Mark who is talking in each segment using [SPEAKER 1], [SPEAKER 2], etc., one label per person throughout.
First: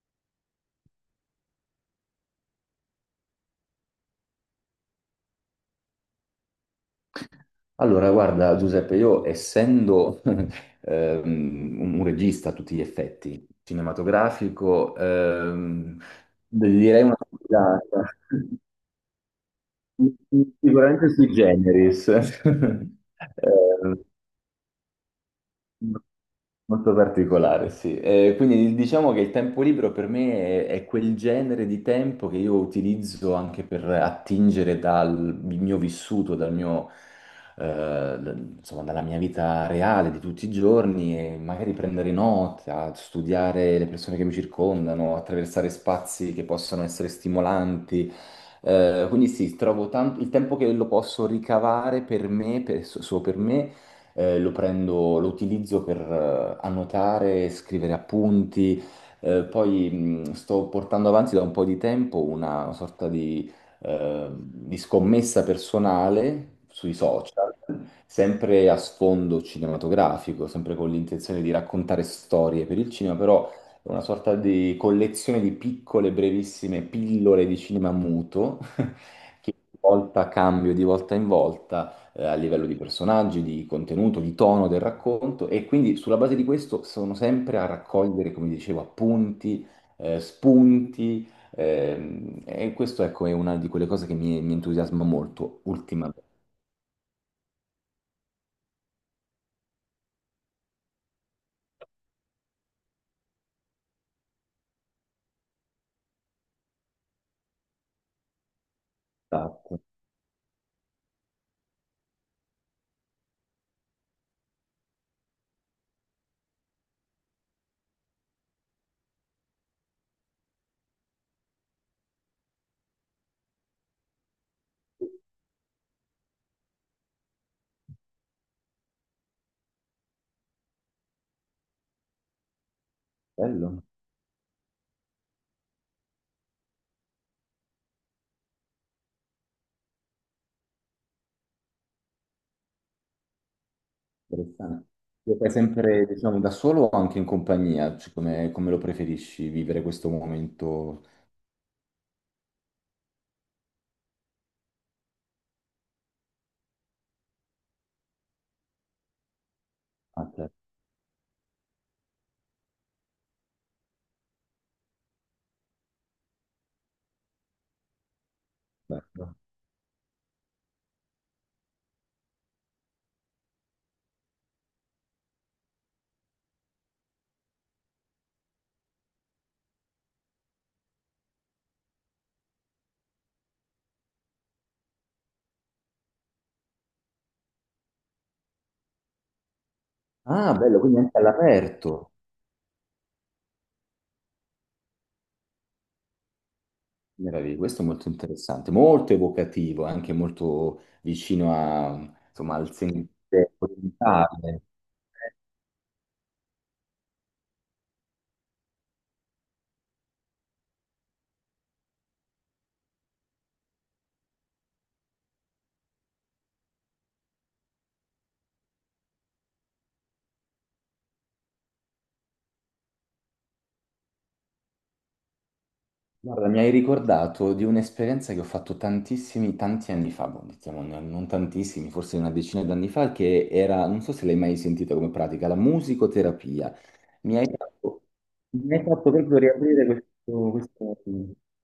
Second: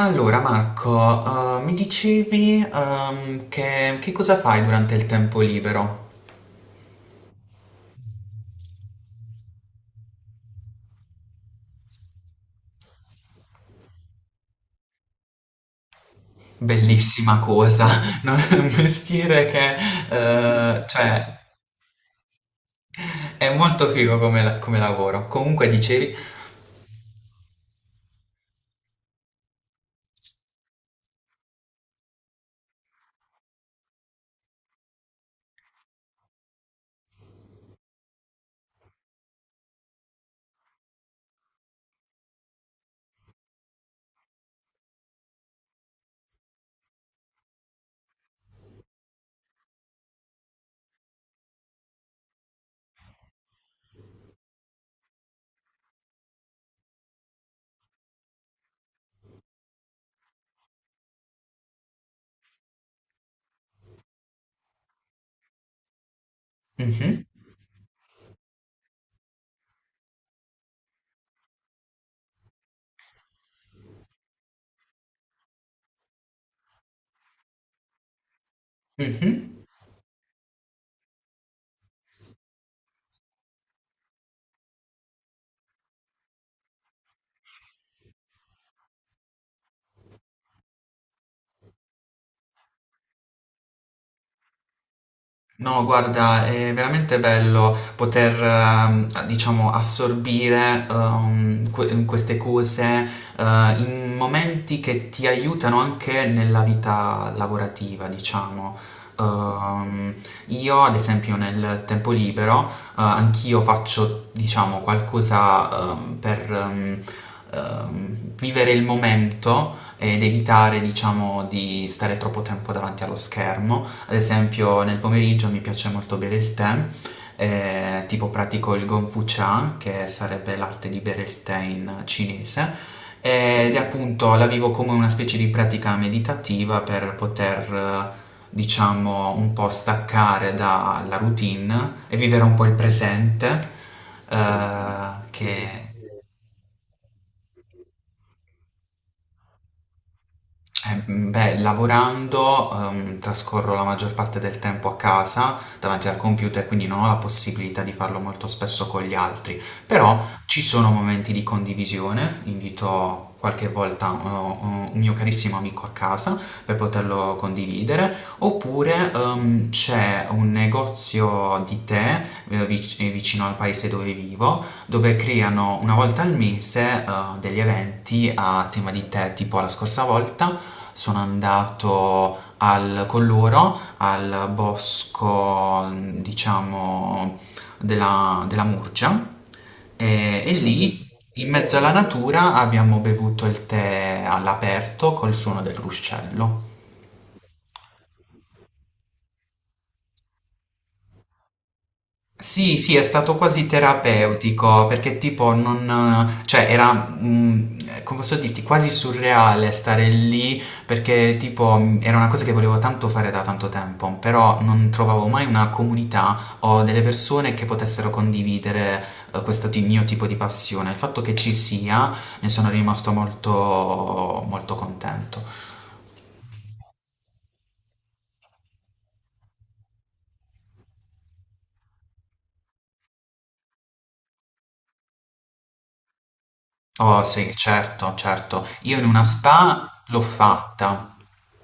[SPEAKER 1] Allora Marco, mi dicevi che cosa fai durante il tempo libero?
[SPEAKER 2] Allora, guarda, Giuseppe, io essendo un regista a tutti gli effetti, cinematografico, direi una
[SPEAKER 1] Bellissima cosa,
[SPEAKER 2] sfilata.
[SPEAKER 1] no? È un mestiere che eh,
[SPEAKER 2] Sicuramente sui
[SPEAKER 1] cioè,
[SPEAKER 2] generis.
[SPEAKER 1] è molto figo come, come lavoro. Comunque
[SPEAKER 2] Eh,
[SPEAKER 1] dicevi...
[SPEAKER 2] Molto particolare, sì. Quindi diciamo che il tempo libero per me è quel genere di tempo che io utilizzo anche per attingere dal mio vissuto, eh, da- insomma, dalla mia vita reale di tutti i giorni e magari prendere nota, studiare le persone che mi circondano, attraversare spazi che possono essere stimolanti. Quindi sì, trovo tanto il tempo che lo posso ricavare per me, solo per me lo prendo, lo utilizzo per annotare, scrivere appunti. Poi sto portando avanti da un po' di tempo una sorta di scommessa personale sui
[SPEAKER 1] Mhm,
[SPEAKER 2] social, sempre a sfondo cinematografico, sempre con l'intenzione di raccontare storie per il cinema, però è una sorta di collezione di piccole, brevissime pillole di cinema muto che
[SPEAKER 1] mhm.
[SPEAKER 2] di volta cambio di volta in volta a livello di personaggi, di contenuto, di tono del racconto e quindi sulla base di questo sono sempre a raccogliere, come dicevo, appunti, spunti e questo ecco è una di quelle cose che mi entusiasma molto
[SPEAKER 1] No,
[SPEAKER 2] ultimamente.
[SPEAKER 1] guarda, è veramente bello poter, diciamo, assorbire queste cose eh, in momenti che ti aiutano anche nella vita lavorativa, diciamo.
[SPEAKER 2] Esatto.
[SPEAKER 1] Ehm, io, ad esempio, nel tempo libero, anch'io faccio, diciamo, qualcosa per vivere il momento ed evitare, diciamo, di stare troppo tempo davanti allo schermo. Ad esempio nel pomeriggio mi piace molto bere il tè, tipo pratico il Gongfu Cha, che sarebbe l'arte di bere il tè in cinese, ed è
[SPEAKER 2] Bello,
[SPEAKER 1] appunto la vivo come una specie di pratica meditativa per poter, diciamo, un po' staccare dalla routine e vivere un po' il presente,
[SPEAKER 2] interessante.
[SPEAKER 1] eh,
[SPEAKER 2] Lo fai
[SPEAKER 1] che...
[SPEAKER 2] sempre, diciamo, da solo o anche in compagnia? Cioè, come lo preferisci vivere questo momento?
[SPEAKER 1] Beh, lavorando, trascorro la maggior parte del tempo a casa davanti al computer, quindi non ho la possibilità di farlo molto spesso con gli altri, però
[SPEAKER 2] A te?
[SPEAKER 1] ci sono momenti di condivisione, invito qualche volta un mio carissimo amico a casa per poterlo condividere, oppure
[SPEAKER 2] Bello.
[SPEAKER 1] c'è un negozio di tè vicino al paese dove vivo dove creano una volta al mese degli eventi a tema di tè, tipo la scorsa volta sono andato con loro al bosco, diciamo, della Murgia e
[SPEAKER 2] Ah, bello, quindi
[SPEAKER 1] lì
[SPEAKER 2] anche
[SPEAKER 1] in mezzo alla
[SPEAKER 2] all'aperto.
[SPEAKER 1] natura abbiamo bevuto il tè all'aperto col suono del ruscello.
[SPEAKER 2] Meraviglia, questo è molto interessante, molto evocativo, anche molto vicino a, insomma, al
[SPEAKER 1] Sì, sì, è stato
[SPEAKER 2] sentire
[SPEAKER 1] quasi
[SPEAKER 2] orientale.
[SPEAKER 1] terapeutico perché tipo non, cioè era, come posso dirti, quasi surreale stare lì perché tipo era una cosa che volevo tanto fare da tanto tempo, però non trovavo mai una comunità o delle persone che potessero condividere questo mio tipo di passione. Il fatto che ci sia, ne sono rimasto molto, molto contento.
[SPEAKER 2] Guarda, mi hai ricordato di un'esperienza che ho fatto tantissimi, tanti anni fa, boh, diciamo, non tantissimi, forse una decina d'anni fa, che era, non so se l'hai mai sentita come pratica, la musicoterapia.
[SPEAKER 1] Oh
[SPEAKER 2] Mi hai
[SPEAKER 1] sì,
[SPEAKER 2] fatto,
[SPEAKER 1] certo, certo.
[SPEAKER 2] Mi hai
[SPEAKER 1] Io in
[SPEAKER 2] fatto
[SPEAKER 1] una
[SPEAKER 2] proprio riaprire
[SPEAKER 1] spa l'ho
[SPEAKER 2] questo, questo-
[SPEAKER 1] fatta.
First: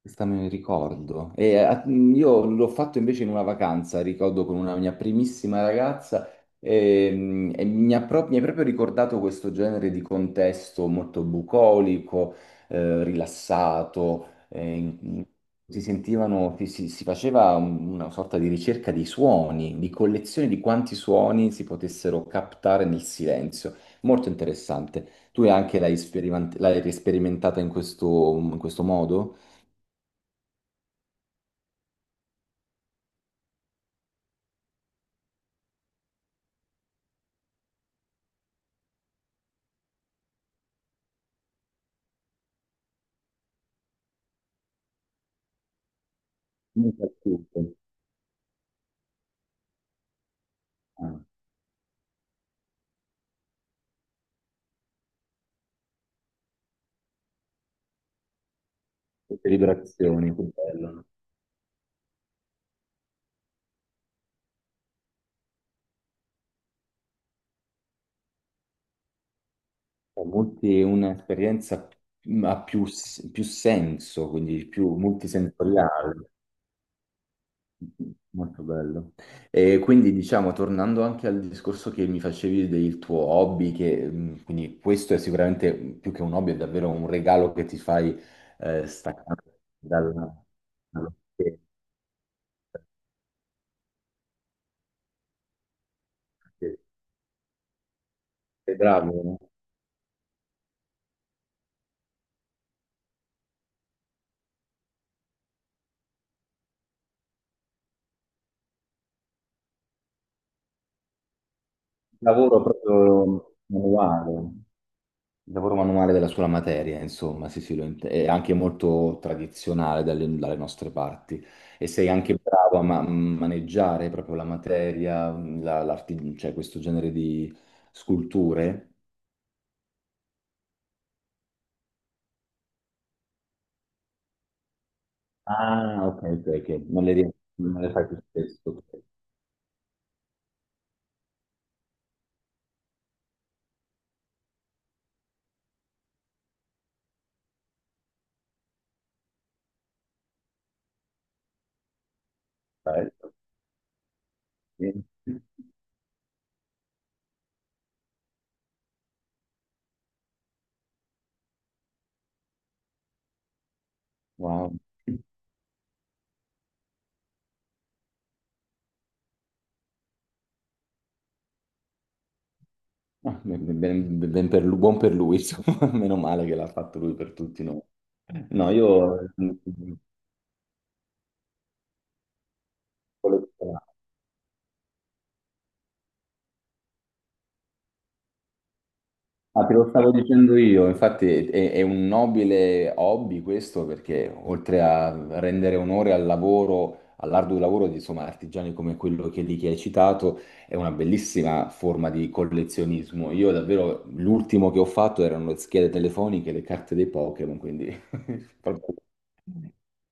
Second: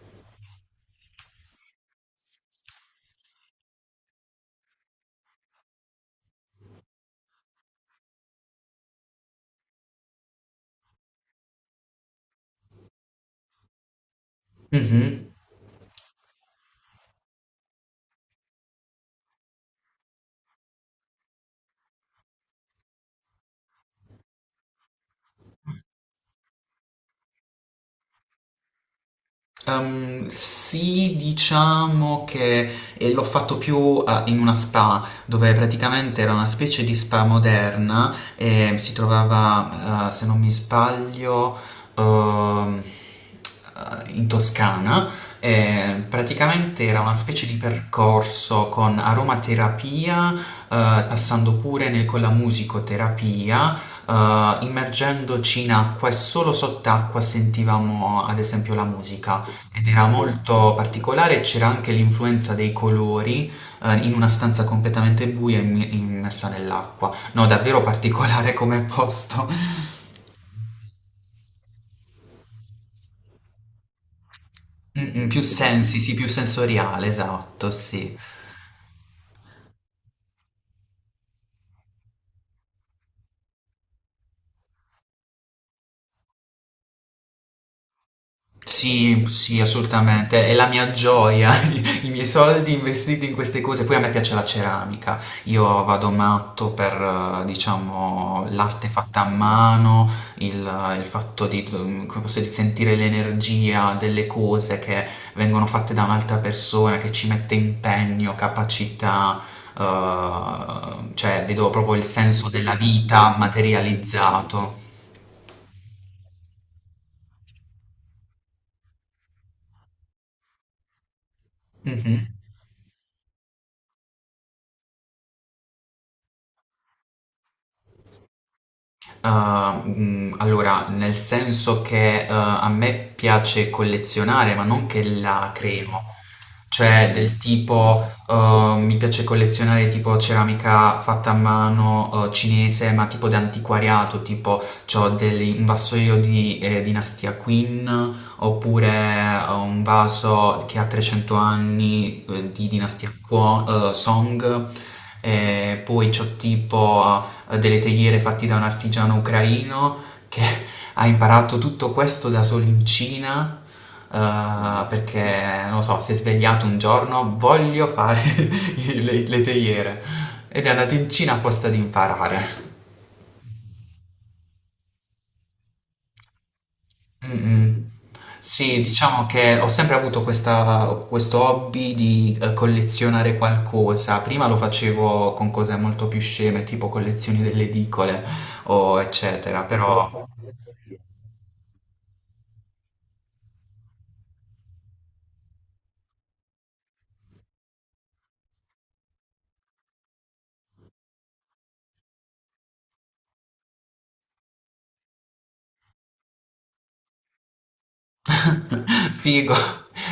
[SPEAKER 2] questo ricordo. Io l'ho fatto invece in una vacanza, ricordo con una mia primissima ragazza, mi ha mi hai proprio ricordato questo genere di contesto molto bucolico, rilassato. eh, in-
[SPEAKER 1] Mhm.
[SPEAKER 2] si sentivano, si faceva una sorta di ricerca di suoni, di collezione di quanti suoni si potessero captare nel silenzio. Molto interessante. Tu anche l'hai sperimentata in in questo modo?
[SPEAKER 1] Sì, diciamo che l'ho fatto più in una spa, dove praticamente era una specie di spa moderna e si trovava, se non mi sbaglio, ehm, in Toscana. E praticamente
[SPEAKER 2] Non
[SPEAKER 1] era
[SPEAKER 2] per
[SPEAKER 1] una specie di
[SPEAKER 2] tutte.
[SPEAKER 1] percorso con aromaterapia,
[SPEAKER 2] Ah,
[SPEAKER 1] passando pure con la musicoterapia, immergendoci in acqua e solo sott'acqua sentivamo ad esempio la musica.
[SPEAKER 2] queste
[SPEAKER 1] Ed era
[SPEAKER 2] vibrazioni, che
[SPEAKER 1] molto
[SPEAKER 2] bello, no?
[SPEAKER 1] particolare, c'era anche l'influenza dei colori, in una stanza completamente buia immi immersa nell'acqua. No, davvero particolare come posto.
[SPEAKER 2] Cioè, un'esperienza ha più, più senso, quindi più
[SPEAKER 1] Mh-mh, più sensi, sì, più
[SPEAKER 2] multisensoriale.
[SPEAKER 1] sensoriale, esatto, sì.
[SPEAKER 2] Molto bello. E quindi diciamo, tornando anche al discorso che mi facevi del tuo hobby, che quindi questo è sicuramente più che un hobby, è davvero un regalo che ti fai
[SPEAKER 1] Sì,
[SPEAKER 2] staccando
[SPEAKER 1] sì,
[SPEAKER 2] dalla-
[SPEAKER 1] assolutamente, è la mia
[SPEAKER 2] dallo
[SPEAKER 1] gioia,
[SPEAKER 2] schermo.
[SPEAKER 1] i miei soldi investiti in queste cose. Poi a me piace la ceramica, io vado matto per, diciamo,
[SPEAKER 2] Sei
[SPEAKER 1] l'arte
[SPEAKER 2] bravo,
[SPEAKER 1] fatta a
[SPEAKER 2] il
[SPEAKER 1] mano, il, il fatto di, come posso dire, sentire l'energia delle cose che vengono fatte da un'altra persona, che ci mette impegno, capacità, cioè vedo proprio il senso
[SPEAKER 2] lavoro
[SPEAKER 1] della vita
[SPEAKER 2] proprio manuale,
[SPEAKER 1] materializzato.
[SPEAKER 2] il lavoro manuale della sola materia, insomma, sì, sì, lo è anche molto tradizionale dalle nostre parti. E sei
[SPEAKER 1] Mhm.
[SPEAKER 2] anche bravo a maneggiare proprio la materia, cioè questo genere di sculture?
[SPEAKER 1] Ah, allora, nel senso che, a me piace collezionare, ma non che la creo.
[SPEAKER 2] Ah, ok, ok, ok,
[SPEAKER 1] Cioè del
[SPEAKER 2] non le
[SPEAKER 1] tipo,
[SPEAKER 2] fai più spesso.
[SPEAKER 1] mi
[SPEAKER 2] Ok.
[SPEAKER 1] piace collezionare tipo ceramica fatta a mano, cinese, ma tipo d'antiquariato, tipo c'ho degli un vassoio di, dinastia Qin, oppure un vaso che ha 300 anni, di dinastia
[SPEAKER 2] Bello.
[SPEAKER 1] Kuo Song,
[SPEAKER 2] Sì.
[SPEAKER 1] e poi c'ho tipo delle teiere fatti da un artigiano ucraino che ha imparato tutto questo da solo in Cina,
[SPEAKER 2] Wow.
[SPEAKER 1] perché, non lo so, si è svegliato un giorno, voglio fare le teiere, ed è andato in Cina apposta ad imparare.
[SPEAKER 2] Buon per lui, insomma, meno male che l'ha fatto lui per tutti noi.
[SPEAKER 1] Mm-mm.
[SPEAKER 2] No,
[SPEAKER 1] Sì, diciamo
[SPEAKER 2] io
[SPEAKER 1] che ho sempre avuto questo hobby di collezionare qualcosa. Prima lo facevo con cose molto più sceme, tipo collezioni delle edicole o eccetera,
[SPEAKER 2] ah, te lo stavo
[SPEAKER 1] però...
[SPEAKER 2] dicendo io, infatti è un nobile hobby questo perché oltre a rendere onore al lavoro, all'arduo lavoro di insomma, artigiani come quello che lì che hai citato, è una bellissima forma di collezionismo. Io davvero l'ultimo che ho fatto erano le schede telefoniche, le carte dei Pokémon, quindi proprio
[SPEAKER 1] Figo.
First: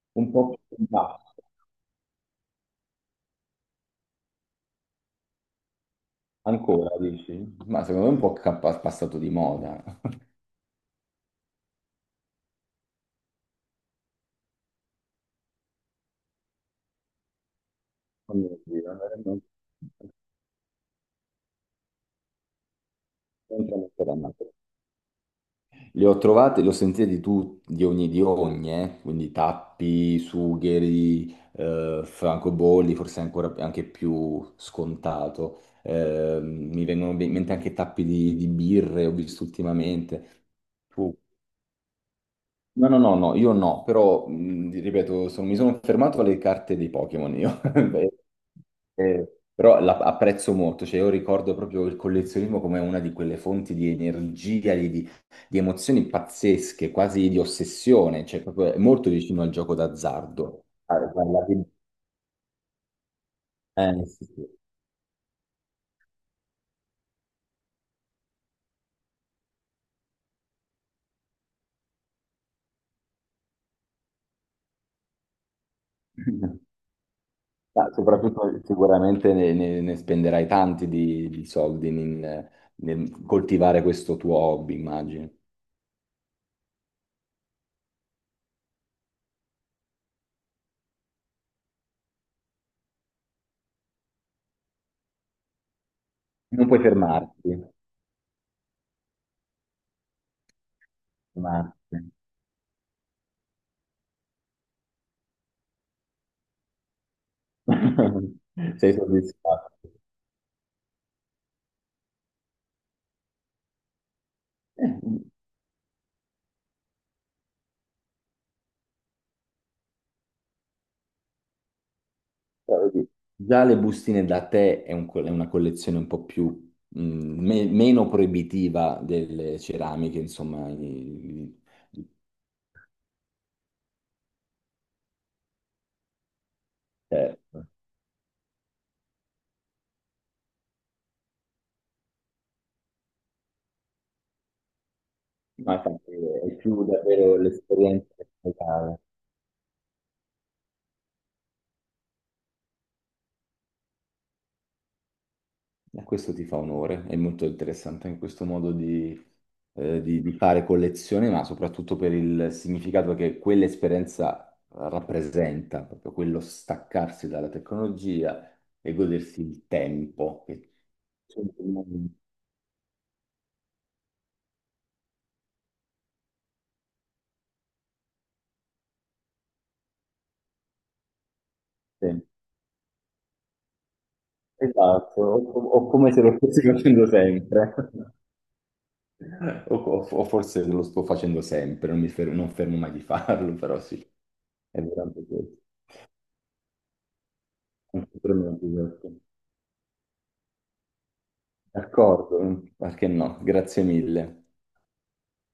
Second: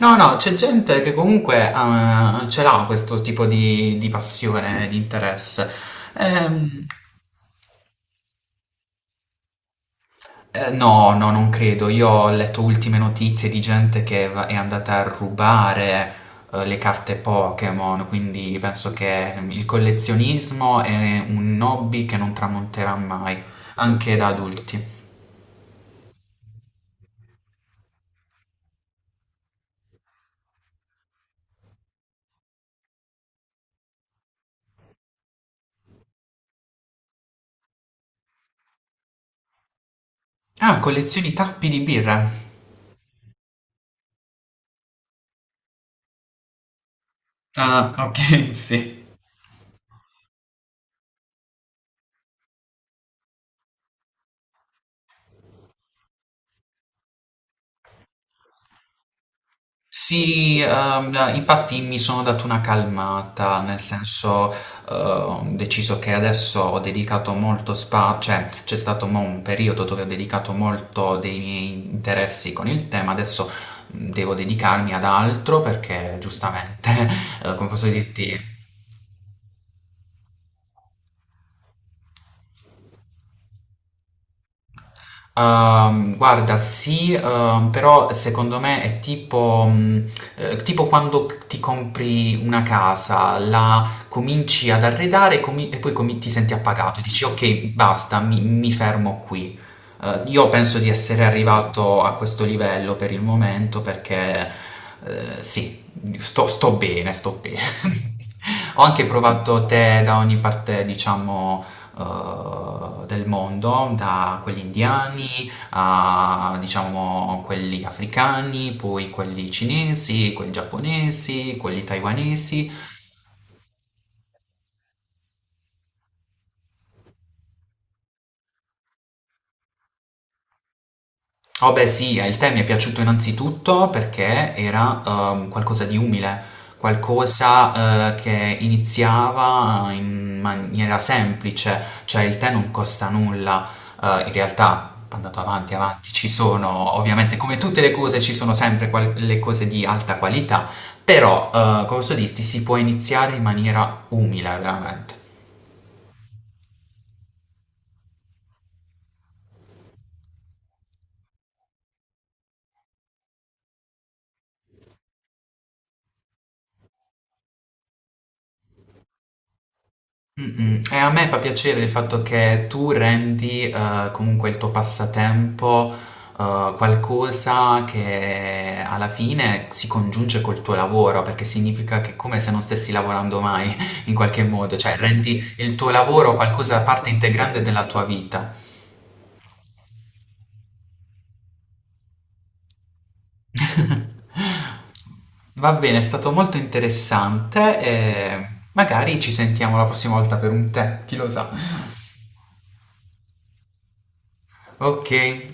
[SPEAKER 1] No,
[SPEAKER 2] un
[SPEAKER 1] no,
[SPEAKER 2] po'.
[SPEAKER 1] c'è gente che comunque ce l'ha questo tipo di passione, di interesse. Ehm,
[SPEAKER 2] Ancora, dici? Ma secondo me è un po' passato di moda.
[SPEAKER 1] no, no, non credo. Io ho letto ultime notizie di gente che è andata a rubare le carte Pokémon,
[SPEAKER 2] Oh
[SPEAKER 1] quindi
[SPEAKER 2] mio Dio,
[SPEAKER 1] penso che il collezionismo è un hobby che non tramonterà mai,
[SPEAKER 2] non sono ancora
[SPEAKER 1] anche da
[SPEAKER 2] nato.
[SPEAKER 1] adulti.
[SPEAKER 2] Li ho trovati, li ho sentiti di di ogni, quindi tappi, sugheri, francobolli, forse ancora anche più scontato. Mi vengono in mente anche tappi di birre, ho visto ultimamente.
[SPEAKER 1] Ah, collezioni tappi di birra.
[SPEAKER 2] No, io no, però ripeto, mi sono fermato alle carte dei Pokémon io.
[SPEAKER 1] Ah,
[SPEAKER 2] Beh,
[SPEAKER 1] ok, sì.
[SPEAKER 2] però apprezzo molto, cioè io ricordo proprio il collezionismo come una di quelle fonti di energia, di emozioni pazzesche, quasi di ossessione, cioè proprio è molto vicino al gioco
[SPEAKER 1] Sì,
[SPEAKER 2] d'azzardo. Ah,
[SPEAKER 1] no,
[SPEAKER 2] guarda, che-
[SPEAKER 1] infatti mi sono dato una calmata, nel
[SPEAKER 2] sì, sì.
[SPEAKER 1] senso, ho deciso che adesso ho dedicato molto spazio, cioè c'è stato mo un periodo dove ho dedicato molto dei miei interessi con il tema, adesso devo dedicarmi ad altro perché giustamente, come posso
[SPEAKER 2] Ma soprattutto
[SPEAKER 1] dirti,
[SPEAKER 2] sicuramente ne spenderai tanti di soldi nel nel coltivare questo tuo hobby, immagino.
[SPEAKER 1] Guarda, sì, però secondo me è tipo, tipo quando ti compri una casa, la cominci ad arredare e, e poi ti senti
[SPEAKER 2] Non puoi
[SPEAKER 1] appagato, dici ok, basta, mi fermo qui. Io penso di essere
[SPEAKER 2] fermarti.
[SPEAKER 1] arrivato a questo livello per il momento perché sì, sto bene, sto bene. Ho
[SPEAKER 2] Sei
[SPEAKER 1] anche
[SPEAKER 2] soddisfatto.
[SPEAKER 1] provato tè da ogni parte, diciamo del mondo, da quelli
[SPEAKER 2] Eh,
[SPEAKER 1] indiani a diciamo quelli africani, poi quelli cinesi, quelli giapponesi, quelli taiwanesi.
[SPEAKER 2] però vedi, già le bustine da tè è una collezione un po' più, meno proibitiva delle ceramiche, insomma.
[SPEAKER 1] Oh beh
[SPEAKER 2] I-
[SPEAKER 1] sì, il tè mi è piaciuto innanzitutto perché era qualcosa di umile,
[SPEAKER 2] eh.
[SPEAKER 1] qualcosa che iniziava in maniera semplice, cioè il tè non costa nulla, in realtà andato avanti,
[SPEAKER 2] Ma infatti
[SPEAKER 1] avanti, ci
[SPEAKER 2] è più
[SPEAKER 1] sono ovviamente
[SPEAKER 2] davvero
[SPEAKER 1] come tutte le
[SPEAKER 2] l'esperienza
[SPEAKER 1] cose
[SPEAKER 2] che
[SPEAKER 1] ci sono
[SPEAKER 2] si
[SPEAKER 1] sempre
[SPEAKER 2] cava.
[SPEAKER 1] le cose di alta qualità, però come posso dirti si può iniziare in maniera umile veramente.
[SPEAKER 2] E questo ti fa onore, è molto interessante anche questo modo di, di fare collezione, ma soprattutto per il significato che quell'esperienza rappresenta, proprio quello staccarsi dalla tecnologia e godersi il tempo. Che-
[SPEAKER 1] Mh-mh. E a me fa
[SPEAKER 2] sì,
[SPEAKER 1] piacere il fatto che tu rendi, comunque il tuo passatempo, qualcosa che alla fine si congiunge col tuo lavoro, perché significa che è come se non stessi lavorando mai in qualche modo, cioè
[SPEAKER 2] esatto,
[SPEAKER 1] rendi il
[SPEAKER 2] o
[SPEAKER 1] tuo
[SPEAKER 2] come se
[SPEAKER 1] lavoro
[SPEAKER 2] lo stessi
[SPEAKER 1] qualcosa
[SPEAKER 2] facendo
[SPEAKER 1] parte integrante
[SPEAKER 2] sempre,
[SPEAKER 1] della tua vita.
[SPEAKER 2] o, o forse lo sto facendo sempre, non mi non fermo mai di farlo, però sì, è veramente questo.
[SPEAKER 1] Va bene, è stato molto interessante
[SPEAKER 2] Anche per me
[SPEAKER 1] e
[SPEAKER 2] è un disastro.
[SPEAKER 1] magari ci sentiamo la prossima volta per un tè, chi lo sa.
[SPEAKER 2] D'accordo, perché no? Grazie mille.
[SPEAKER 1] Okay.